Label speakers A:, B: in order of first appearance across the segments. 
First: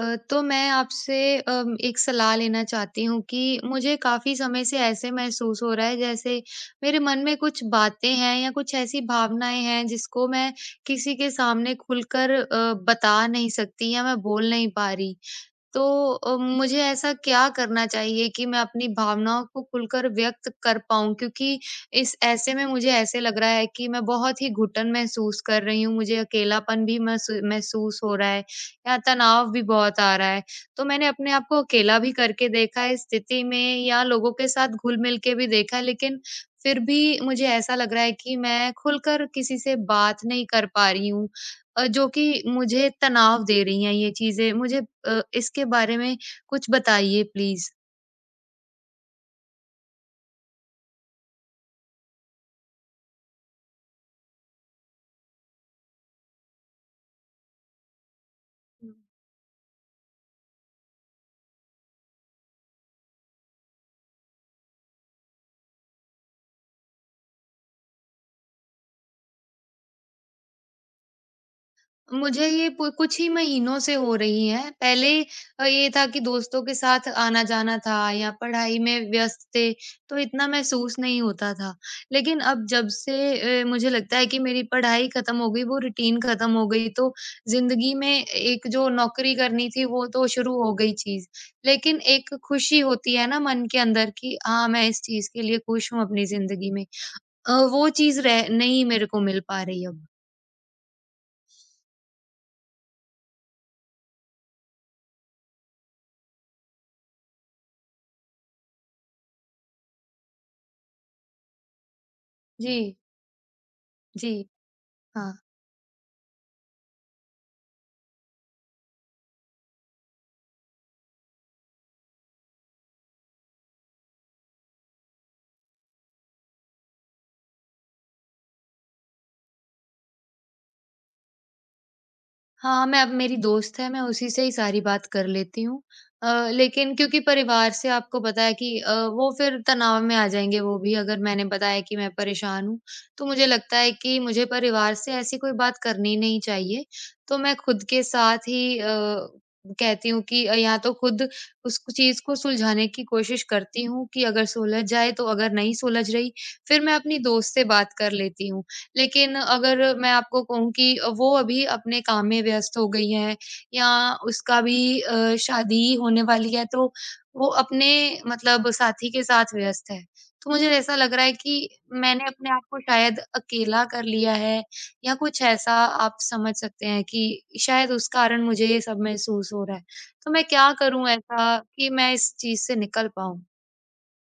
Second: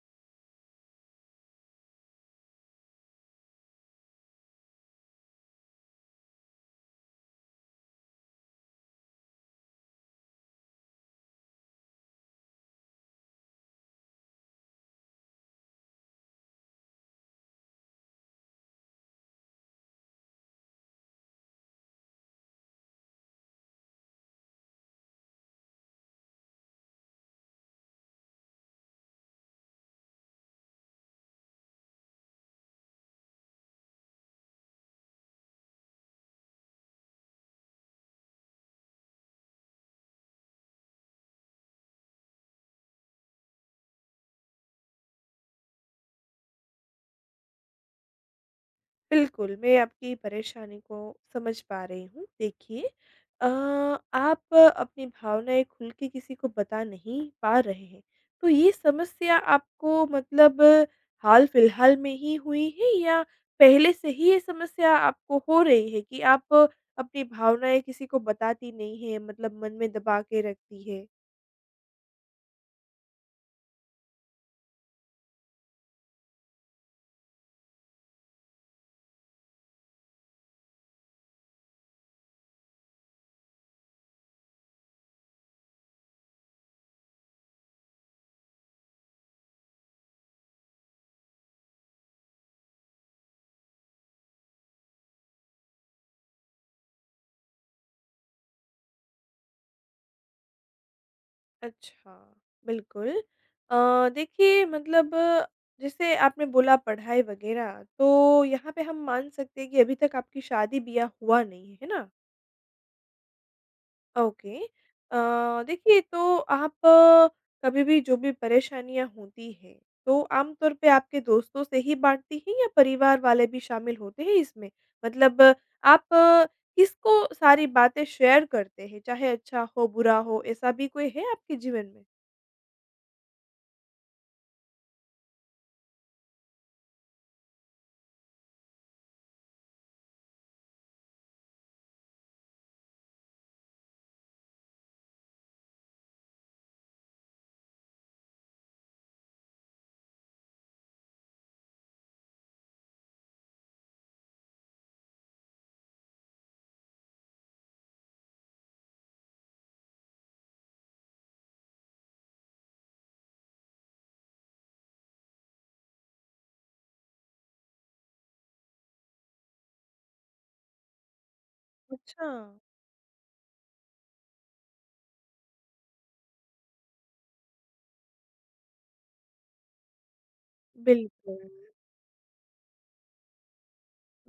A: अ, तो मैं आपसे एक सलाह लेना चाहती हूँ कि मुझे काफ़ी समय से ऐसे महसूस हो रहा है जैसे मेरे मन में कुछ बातें हैं या कुछ ऐसी भावनाएँ हैं जिसको मैं किसी के सामने खुलकर बता नहीं सकती या मैं बोल नहीं पा रही। तो मुझे ऐसा क्या करना चाहिए कि मैं अपनी भावनाओं को खुलकर व्यक्त कर पाऊँ? क्योंकि इस ऐसे में मुझे ऐसे लग रहा है कि मैं बहुत ही घुटन महसूस कर रही हूँ, मुझे अकेलापन भी महसूस हो रहा है या तनाव भी बहुत आ रहा है। तो मैंने अपने आप को अकेला भी करके देखा है इस स्थिति में या लोगों के साथ घुल-मिल के भी देखा है, लेकिन फिर भी मुझे ऐसा लग रहा है कि मैं खुलकर किसी से बात नहीं कर पा रही हूँ। जो कि मुझे तनाव दे रही हैं ये चीज़ें। मुझे इसके बारे में कुछ बताइए प्लीज़।
B: बिल्कुल, मैं आपकी परेशानी को समझ पा रही हूँ। देखिए आप अपनी भावनाएँ खुल के किसी को बता नहीं पा रहे हैं। तो ये समस्या आपको मतलब हाल-फिलहाल में ही हुई है या पहले से ही ये समस्या आपको हो रही है कि आप अपनी भावनाएँ किसी को बताती नहीं है मतलब मन में दबा के रखती है?
A: मुझे ये पु कुछ ही महीनों से हो रही है। पहले ये था कि दोस्तों के साथ आना-जाना था या पढ़ाई में व्यस्त थे, तो इतना महसूस नहीं होता था। लेकिन अब जब से मुझे लगता है कि मेरी पढ़ाई खत्म हो गई, वो रूटीन खत्म हो गई, तो ज़िंदगी में एक जो नौकरी करनी थी, वो तो शुरू हो गई चीज़। लेकिन एक खुशी होती है ना मन के अंदर कि हाँ, मैं इस चीज़ के लिए खुश हूँ अपनी ज़िंदगी में। वो चीज़ रह नहीं मेरे को मिल पा रही अब।
B: अच्छा, बिल्कुल। देखिए मतलब जैसे आपने बोला पढ़ाई वग़ैरह, तो यहाँ पे हम मान सकते हैं कि अभी तक आपकी शादी-ब्याह हुआ नहीं है, है ना?
A: जी, जी।
B: ओके।
A: हाँ।
B: देखिए तो कभी भी जो भी परेशानियाँ होती हैं, तो आम तौर पे आपके दोस्तों से ही बाँटती हैं या परिवार वाले भी शामिल होते हैं इसमें? मतलब आप अ, किसको सारी बातें शेयर करते हैं, चाहे अच्छा हो, बुरा हो, ऐसा भी कोई है आपके जीवन में?
A: हाँ, मैं अब मेरी दोस्त है, मैं उसी से ही सारी बात कर लेती हूँ। लेकिन क्योंकि परिवार से आपको पता है कि वो फिर तनाव में आ जाएँगे वो भी अगर मैंने बताया कि मैं परेशान हूँ, तो मुझे लगता है कि मुझे परिवार से ऐसी कोई बात करनी नहीं चाहिए। तो मैं खुद के साथ ही कहती हूँ कि या तो खुद उस चीज़ को सुलझाने की कोशिश करती हूँ कि अगर सुलझ जाए तो अगर नहीं सुलझ रही, फिर मैं अपनी दोस्त से बात कर लेती हूँ। लेकिन अगर मैं आपको कहूँ कि वो अभी अपने काम में व्यस्त हो गई है या उसका भी शादी होने वाली है तो वो अपने मतलब साथी के साथ व्यस्त है। तो मुझे ऐसा लग रहा है कि मैंने
B: अच्छा।
A: अपने आप को शायद अकेला कर लिया है या कुछ ऐसा आप समझ सकते हैं कि शायद उस कारण मुझे ये सब महसूस हो रहा है। तो मैं क्या करूँ
B: बिल्कुल,
A: ऐसा कि मैं इस चीज़ से निकल पाऊँ?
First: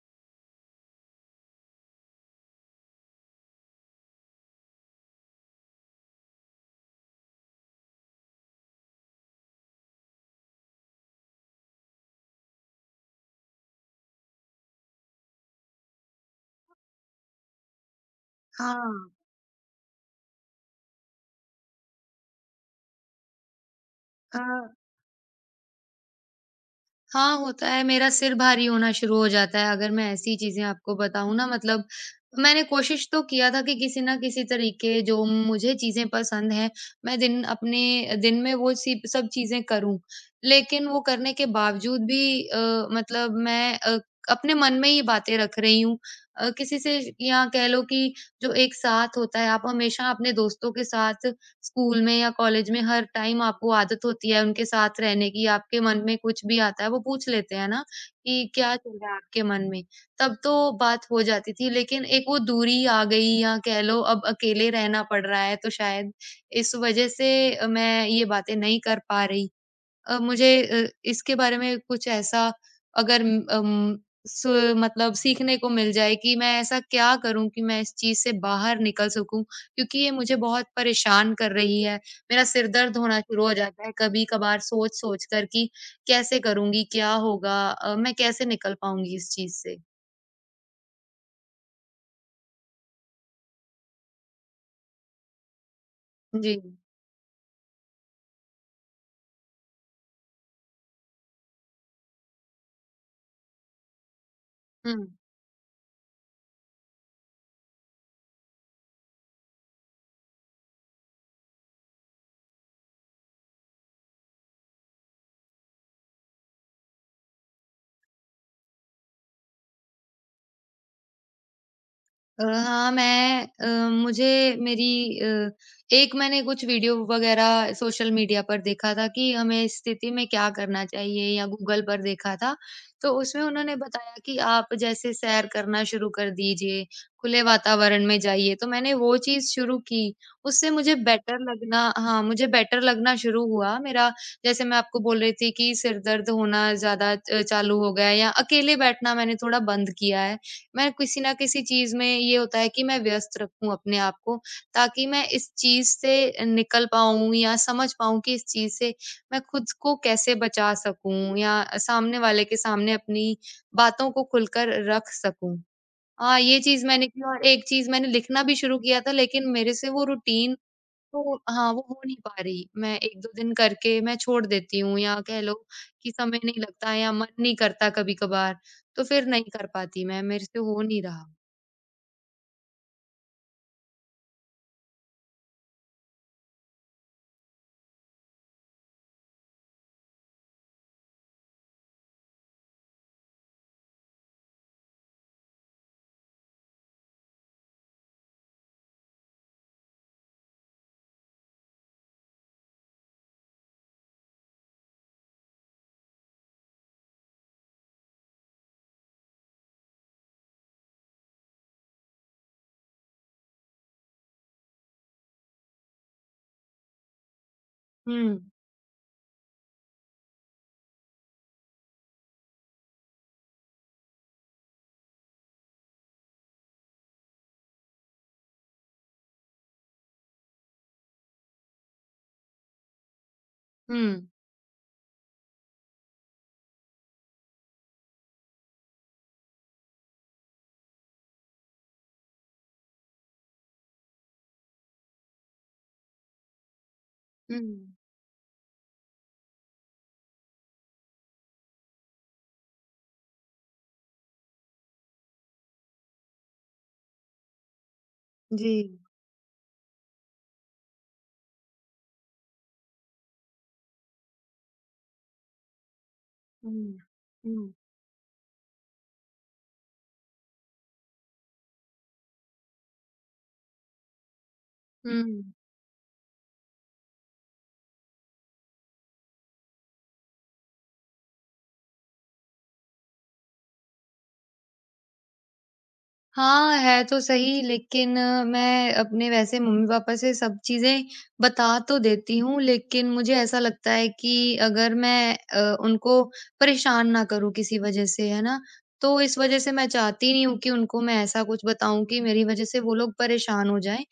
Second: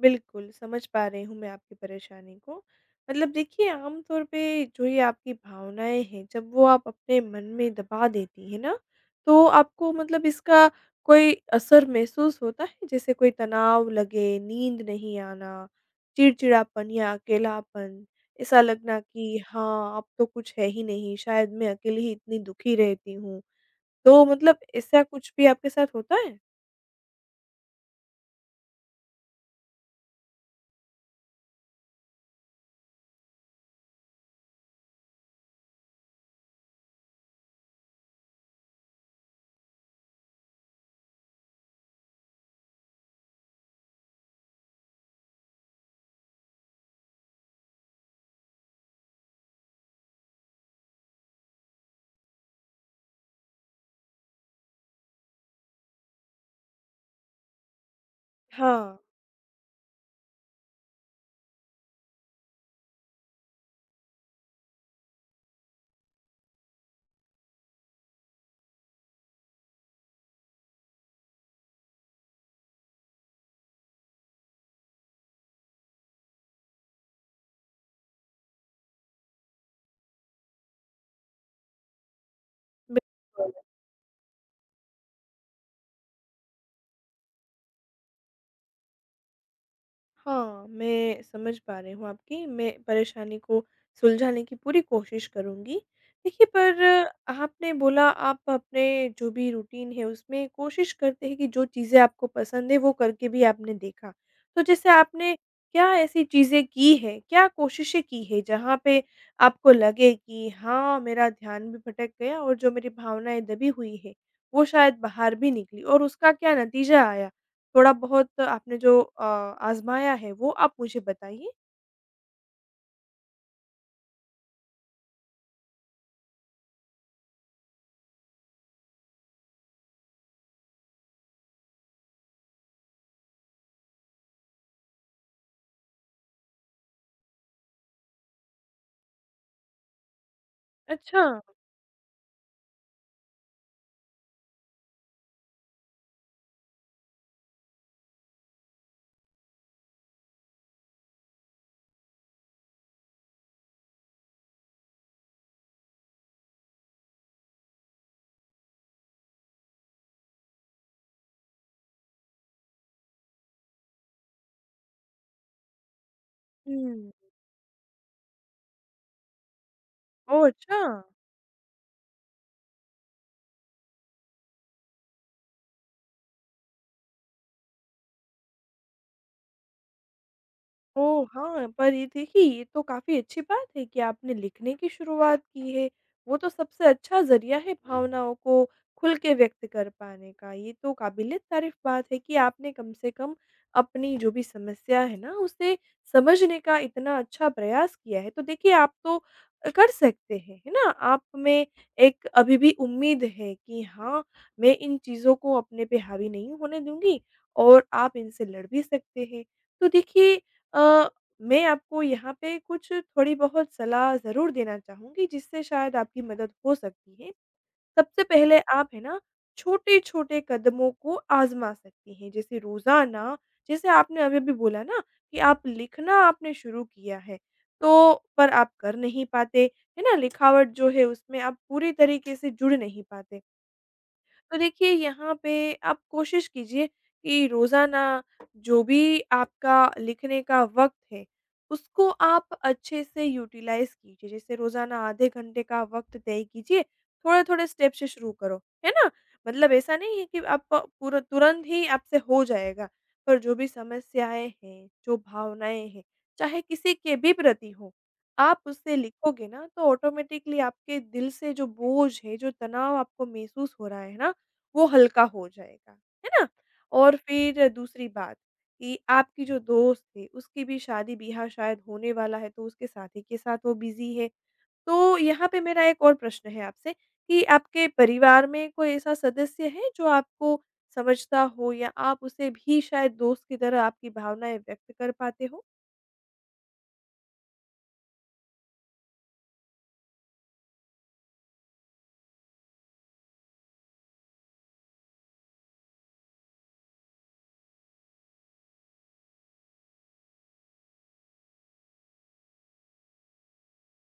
B: बिल्कुल, समझ पा रही हूँ मैं आपकी परेशानी को। मतलब देखिए आम तौर पे जो ये आपकी भावनाएँ हैं, जब वो आप अपने मन में दबा देती हैं ना, तो आपको मतलब इसका कोई असर महसूस होता है? जैसे कोई तनाव लगे, नींद नहीं आना, चिड़चिड़ापन या अकेलापन, ऐसा लगना कि हाँ, अब तो कुछ है ही नहीं, शायद मैं अकेली ही इतनी दुखी रहती हूँ। तो मतलब
A: हाँ।
B: ऐसा कुछ भी आपके साथ होता है?
A: हाँ, होता है, मेरा सिर भारी होना शुरू हो जाता है, अगर मैं ऐसी चीज़ें आपको बताऊँ ना मतलब मैंने कोशिश तो किया था कि किसी न किसी तरीके जो मुझे चीज़ें पसंद हैं, मैं दिन अपने दिन में वो सी सब चीज़ें करूँ। लेकिन वो करने के बावजूद भी मतलब मैं अपने मन में ही बातें रख रही हूँ। किसी से या कह लो कि जो एक साथ होता है, आप हमेशा अपने दोस्तों के साथ स्कूल में या कॉलेज में हर टाइम आपको आदत होती है उनके साथ रहने की, आपके मन में कुछ भी आता है, वो पूछ लेते हैं ना कि क्या
B: हाँ,
A: चल रहा है आपके मन में? तब तो बात हो जाती थी, लेकिन एक वो दूरी आ गई या कह लो अब अकेले रहना पड़ रहा है, तो शायद इस वजह से मैं ये बातें नहीं कर पा रही। मुझे इसके बारे में कुछ ऐसा अगर अम, सु मतलब सीखने को मिल जाए कि मैं ऐसा क्या करूँ कि मैं इस चीज़ से बाहर निकल सकूँ? क्योंकि ये मुझे बहुत परेशान कर रही है। मेरा सिर दर्द होना शुरू
B: बिल्कुल।
A: हो जाता है कभी-कभार सोच-सोच कर कि कैसे करूँगी? क्या होगा? मैं कैसे निकल पाऊँगी इस चीज़ से?
B: हाँ, मैं समझ पा रही हूँ आपकी, मैं परेशानी को सुलझाने की पूरी कोशिश करूँगी। देखिए,
A: जी।
B: पर आपने बोला आप अपने जो भी रूटीन है, उसमें कोशिश करते हैं कि जो चीज़ें आपको पसंद है, वो करके भी आपने देखा। तो जैसे
A: हुँ।
B: आपने क्या ऐसी चीज़ें की हैं, क्या कोशिशें की हैं, जहाँ पे आपको लगे कि हाँ, मेरा ध्यान भी भटक गया और जो मेरी भावनाएँ दबी हुई हैं, वो शायद बाहर भी निकली और उसका क्या नतीजा आया? थोड़ा-बहुत आपने जो आज़माया है वो आप मुझे बताइए?
A: हाँ, मैं मुझे मेरी अ, एक मैंने कुछ वीडियो वगैरह सोशल मीडिया पर देखा था कि हमें इस स्थिति में क्या करना चाहिए या गूगल पर देखा था, तो उसमें उन्होंने बताया कि आप जैसे सैर करना शुरू कर दीजिए, खुले वातावरण में जाइए, तो मैंने वो चीज़ शुरू की, उससे मुझे
B: अच्छा।
A: बेटर लगना हाँ, मुझे बेटर लगना शुरू हुआ। मेरा जैसे मैं आपको बोल रही थी कि सिर दर्द होना ज़्यादा चालू हो गया है या अकेले बैठना मैंने थोड़ा बंद किया है। मैं किसी न किसी चीज़ में ये होता है कि मैं व्यस्त रखूँ अपने आप को, ताकि मैं इस चीज़ से निकल पाऊँ या समझ पाऊँ कि इस चीज़ से मैं खुद को कैसे बचा सकूँ या सामने वाले के सामने अपनी बातों को खुलकर रख सकूँ। हाँ, ये चीज़ मैंने
B: हुँ।
A: की और एक चीज़ मैंने लिखना भी शुरू किया था लेकिन मेरे से वो
B: ओह!
A: रूटीन
B: अच्छा।
A: तो हाँ, वो हो नहीं पा रही। मैं 1-2 दिन करके मैं छोड़ देती हूँ या कह लो कि समय नहीं लगता या मन नहीं करता कभी-कभार, तो फिर नहीं कर पाती मैं, मेरे से हो नहीं रहा।
B: ओह! हाँ, पर ये देखिए ये तो काफ़ी अच्छी बात है कि आपने लिखने की शुरुआत की है। वो तो सबसे अच्छा ज़रिया है भावनाओं को खुल के व्यक्त कर पाने का। ये तो काबिल-ए-तारीफ़ बात है कि आपने कम से कम अपनी जो भी समस्या है ना, उसे समझने का इतना अच्छा प्रयास किया है। तो देखिए आप तो कर सकते हैं, है ना? आप में एक अभी भी उम्मीद है कि हाँ, मैं इन चीज़ों को अपने पे हावी नहीं होने दूँगी और आप इनसे लड़ भी सकते हैं। तो देखिए अ, मैं आपको यहाँ पे कुछ थोड़ी बहुत सलाह ज़रूर देना चाहूँगी जिससे शायद आपकी मदद हो सकती है। सबसे
A: हुँ,
B: पहले आप है ना छोटे-छोटे कदमों को आज़मा सकती हैं जैसे रोज़ाना जैसे आपने अभी-अभी बोला ना कि आप लिखना आपने शुरू किया है तो पर आप कर नहीं पाते, है ना? लिखावट जो है उसमें आप पूरी तरीके से जुड़ नहीं पाते।
A: हुँ,
B: तो देखिए यहाँ पे आप कोशिश कीजिए कि रोज़ाना जो भी आपका लिखने का वक़्त है, उसको आप अच्छे से यूटिलाइज़ कीजिए। जैसे रोज़ाना आधे घंटे का वक़्त तय कीजिए,
A: हुँ।
B: थोड़े-थोड़े स्टेप से शुरू करो, है ना? मतलब ऐसा नहीं है कि आप पूरा तुरंत ही आपसे हो जाएगा, पर जो भी समस्याएँ हैं, जो भावनाएँ हैं, चाहे किसी के भी प्रति हों, आप
A: जी।
B: उससे लिखोगे ना तो ऑटोमेटिकली आपके दिल से जो बोझ है, जो तनाव आपको महसूस हो रहा है ना वो हल्का हो जाएगा, है ना?
A: हुँ,
B: और फिर दूसरी बात कि आपकी जो दोस्त है, उसकी भी शादी-ब्याह शायद होने वाला है, तो उसके साथी के साथ वो बिज़ी है। तो यहाँ
A: हुँ।
B: पे मेरा एक और प्रश्न है आपसे कि आपके परिवार में कोई ऐसा सदस्य है जो आपको समझता हो या आप उसे भी शायद दोस्त की तरह आपकी भावनाएँ व्यक्त कर पाते हो?
A: हाँ, है तो सही लेकिन मैं अपने वैसे मम्मी-पापा से सब चीज़ें बता तो देती हूँ, लेकिन मुझे ऐसा लगता है कि अगर मैं उनको परेशान ना करूँ किसी वजह से, है ना? तो इस वजह से मैं चाहती नहीं हूँ कि उनको मैं ऐसा कुछ बताऊँ कि मेरी वजह से वो लोग परेशान हो जाएँ।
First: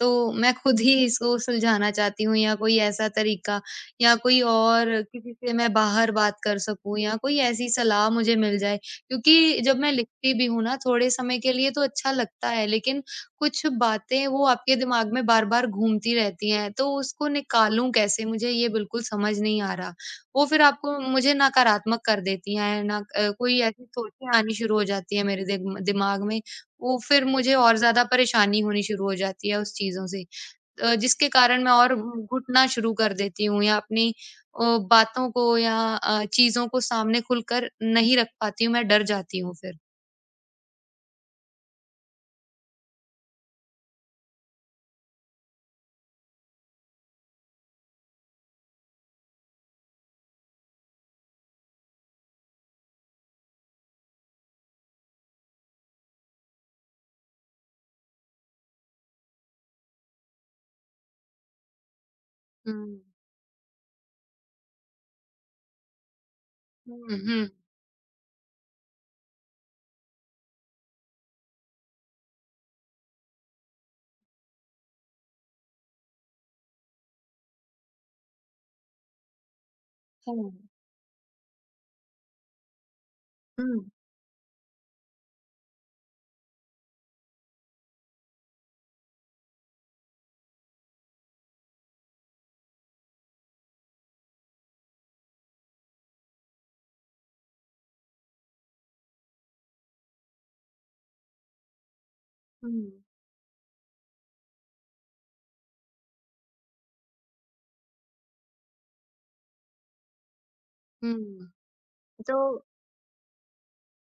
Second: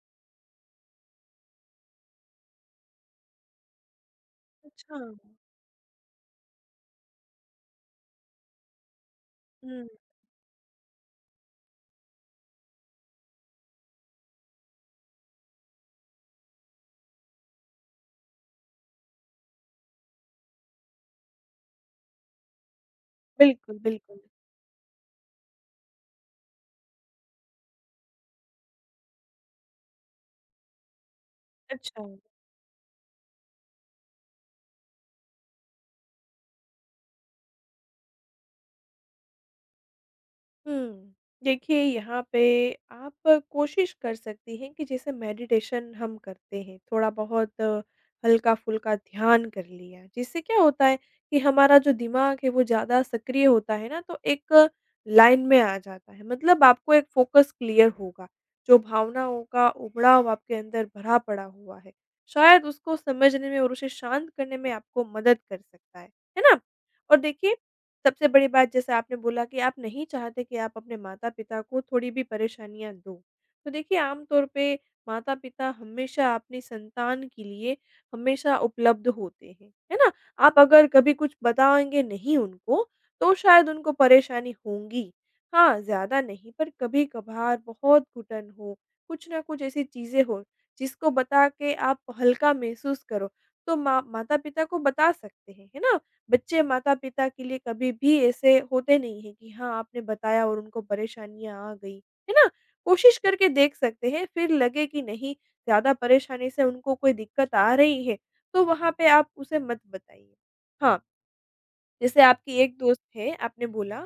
A: तो मैं खुद ही इसको सुलझाना चाहती हूँ या कोई ऐसा तरीका या कोई और
B: अच्छा।
A: किसी से मैं बाहर बात कर सकूँ या कोई ऐसी सलाह मुझे मिल जाए। क्योंकि जब मैं
B: हुँ।
A: लिखती भी हूँ ना थोड़े समय के लिए तो अच्छा लगता है लेकिन कुछ बातें वो आपके दिमाग में बार-बार घूमती रहती हैं, तो उसको निकालूँ कैसे? मुझे ये बिल्कुल समझ नहीं आ रहा। वो फिर आपको मुझे नकारात्मक कर देती हैं, ना कोई
B: बिल्कुल,
A: ऐसी
B: बिल्कुल।
A: सोचें आनी शुरू हो जाती हैं मेरे दिग दिमाग में वो फिर मुझे और ज़्यादा परेशानी होनी शुरू हो जाती है उस चीज़ों से जिसके कारण मैं और
B: अच्छा।
A: घु घुटना शुरू कर देती हूँ या अपनी बातों को या चीज़ों को सामने खुलकर नहीं रख पाती हूँ, मैं डर जाती हूँ फिर।
B: हुँ। देखिए यहाँ पे आप कोशिश कर सकती हैं कि जैसे मेडिटेशन हम करते हैं, थोड़ा-बहुत हल्का-फुल्का ध्यान कर लिया, जिससे क्या होता है कि हमारा जो दिमाग है वो ज़्यादा सक्रिय होता है ना, तो एक लाइन में आ जाता है। मतलब आपको एक फ़ोकस क्लियर होगा, जो भावनाओं का उबड़ाव आपके अंदर भरा पड़ा हुआ है, शायद
A: हुँ।
B: उसको समझने में और उसे शांत करने में आपको मदद कर सकता है ना? और
A: हुँ, हुँ।
B: देखिए सबसे बड़ी बात जैसे आपने बोला कि आप नहीं चाहते कि आप अपने माता-पिता को थोड़ी भी परेशानियाँ दो। तो देखिए आम तौर पे माता-पिता हमेशा अपनी संतान के लिए हमेशा उपलब्ध होते हैं, है ना?
A: हुँ।
B: आप अगर कभी कुछ बताएँगे नहीं उनको, तो शायद
A: हुँ,
B: उनको परेशानी होंगी। हाँ, ज़्यादा नहीं पर कभी-कभार बहुत घुटन हो, कुछ ना कुछ ऐसी चीज़ें हो, जिसको बता के आप हल्का महसूस करो, तो माँ माता-पिता को बता सकते हैं, है ना? बच्चे माता-पिता के लिए कभी भी ऐसे होते नहीं हैं कि हाँ, आपने बताया और उनको परेशानियाँ आ गई, है ना?
A: हुँ,
B: कोशिश करके देख सकते हैं, फिर लगे कि नहीं, ज़्यादा परेशानी से उनको कोई दिक्कत आ रही है, तो वहाँ पे आप उसे मत बताइए। हाँ,
A: हुँ।
B: जैसे
A: तो
B: आपकी एक दोस्त है, आपने बोला,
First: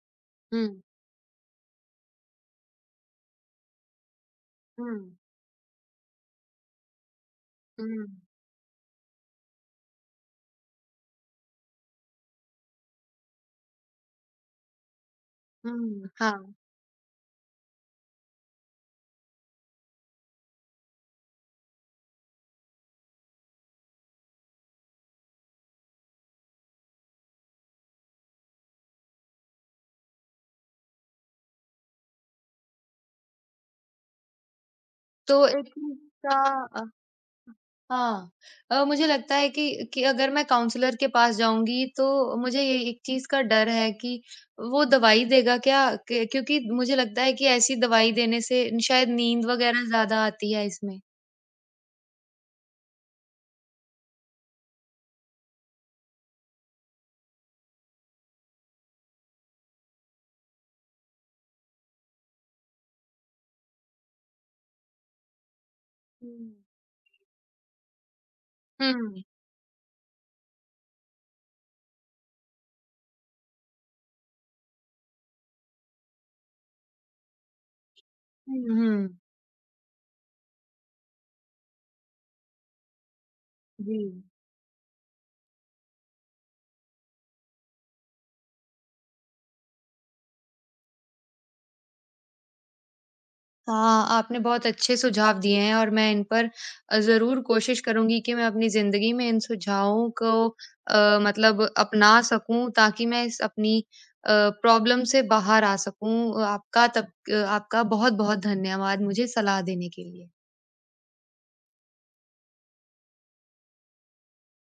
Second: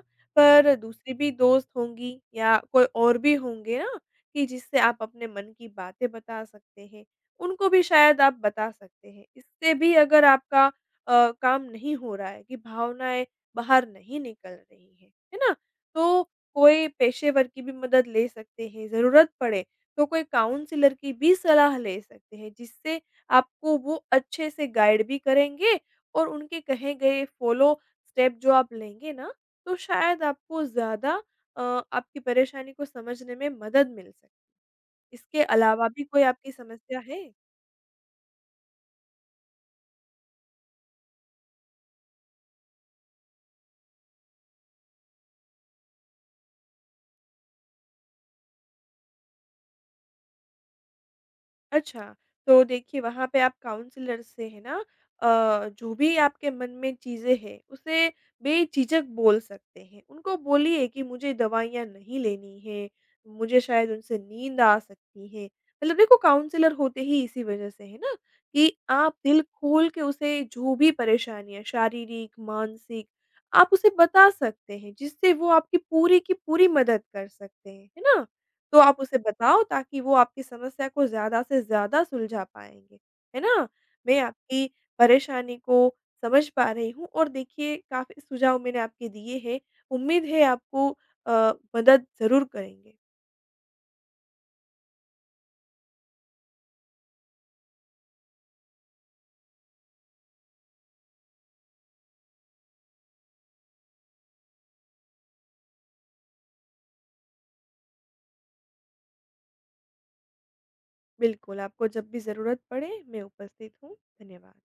A: हुँ,
B: पर दूसरी भी दोस्त होंगी या कोई और भी होंगे ना कि जिससे
A: हुँ,
B: आप अपने मन की बातें बता सकते हैं, उनको भी
A: हुँ,
B: शायद आप बता सकते हैं। इससे भी अगर आपका काम नहीं हो रहा है कि भावनाएँ बाहर नहीं निकल रही हैं, है ना?
A: हुँ,
B: तो
A: हाँ।
B: कोई पेशेवर की भी मदद ले सकते हैं, ज़रूरत पड़े तो कोई काउंसलर की भी सलाह ले सकते हैं, जिससे आपको वो अच्छे से गाइड भी करेंगे और उनके कहे गए फॉलो स्टेप जो आप लेंगे ना, तो शायद आपको ज़्यादा अ, आपकी परेशानी को समझने में मदद मिल सके। इसके
A: तो एक
B: अलावा भी
A: चीज़
B: कोई आपकी
A: का
B: समस्या है?
A: हाँ। मुझे लगता है कि अगर मैं काउंसलर के पास जाऊँगी तो मुझे ये एक चीज़ का डर है कि वो दवाई देगा क्या? क क्योंकि मुझे लगता है कि ऐसी दवाई देने से शायद नींद वग़ैरह ज़्यादा आती है इसमें।
B: अच्छा, तो देखिए वहाँ पे आप काउंसलर से है ना जो भी आपके मन में चीज़ें हैं, उसे बेझिझक बोल सकते हैं। उनको बोलिए कि मुझे दवाइयाँ नहीं लेनी हैं, मुझे शायद उनसे नींद आ सकती है। मतलब देखो
A: हुँ।
B: काउंसलर होते ही इसी वज़ह से है ना कि आप
A: हुँ।
B: दिल खोल के उसे जो भी परेशानियाँ शारीरिक, मानसिक आप उसे बता सकते हैं, जिससे वो आपकी पूरी की पूरी मदद कर सकते हैं। है ना? तो
A: हुँ,
B: आप
A: हुँ।
B: उसे बताओ ताकि वो आपकी समस्या को ज़्यादा से ज़्यादा सुलझा पाएँगे। है ना?
A: जी।
B: मैं आपकी परेशानी को समझ पा रही हूँ और देखिए काफ़ी सुझाव मैंने आपके दिए हैं। उम्मीद है आपको अ, मदद ज़रूर करेंगे।
A: हाँ, आपने बहुत अच्छे सुझाव दिए हैं और मैं इन पर ज़रूर कोशिश करूँगी कि मैं अपनी ज़िंदगी में इन सुझावों को मतलब अपना सकूँ ताकि मैं इस अपनी अ, प्रॉब्लम से बाहर आ सकूँ। आपका बहुत-बहुत धन्यवाद मुझे सलाह देने के लिए।
B: बिल्कुल, आपको जब भी ज़रूरत पड़े मैं उपस्थित हूँ। धन्यवाद।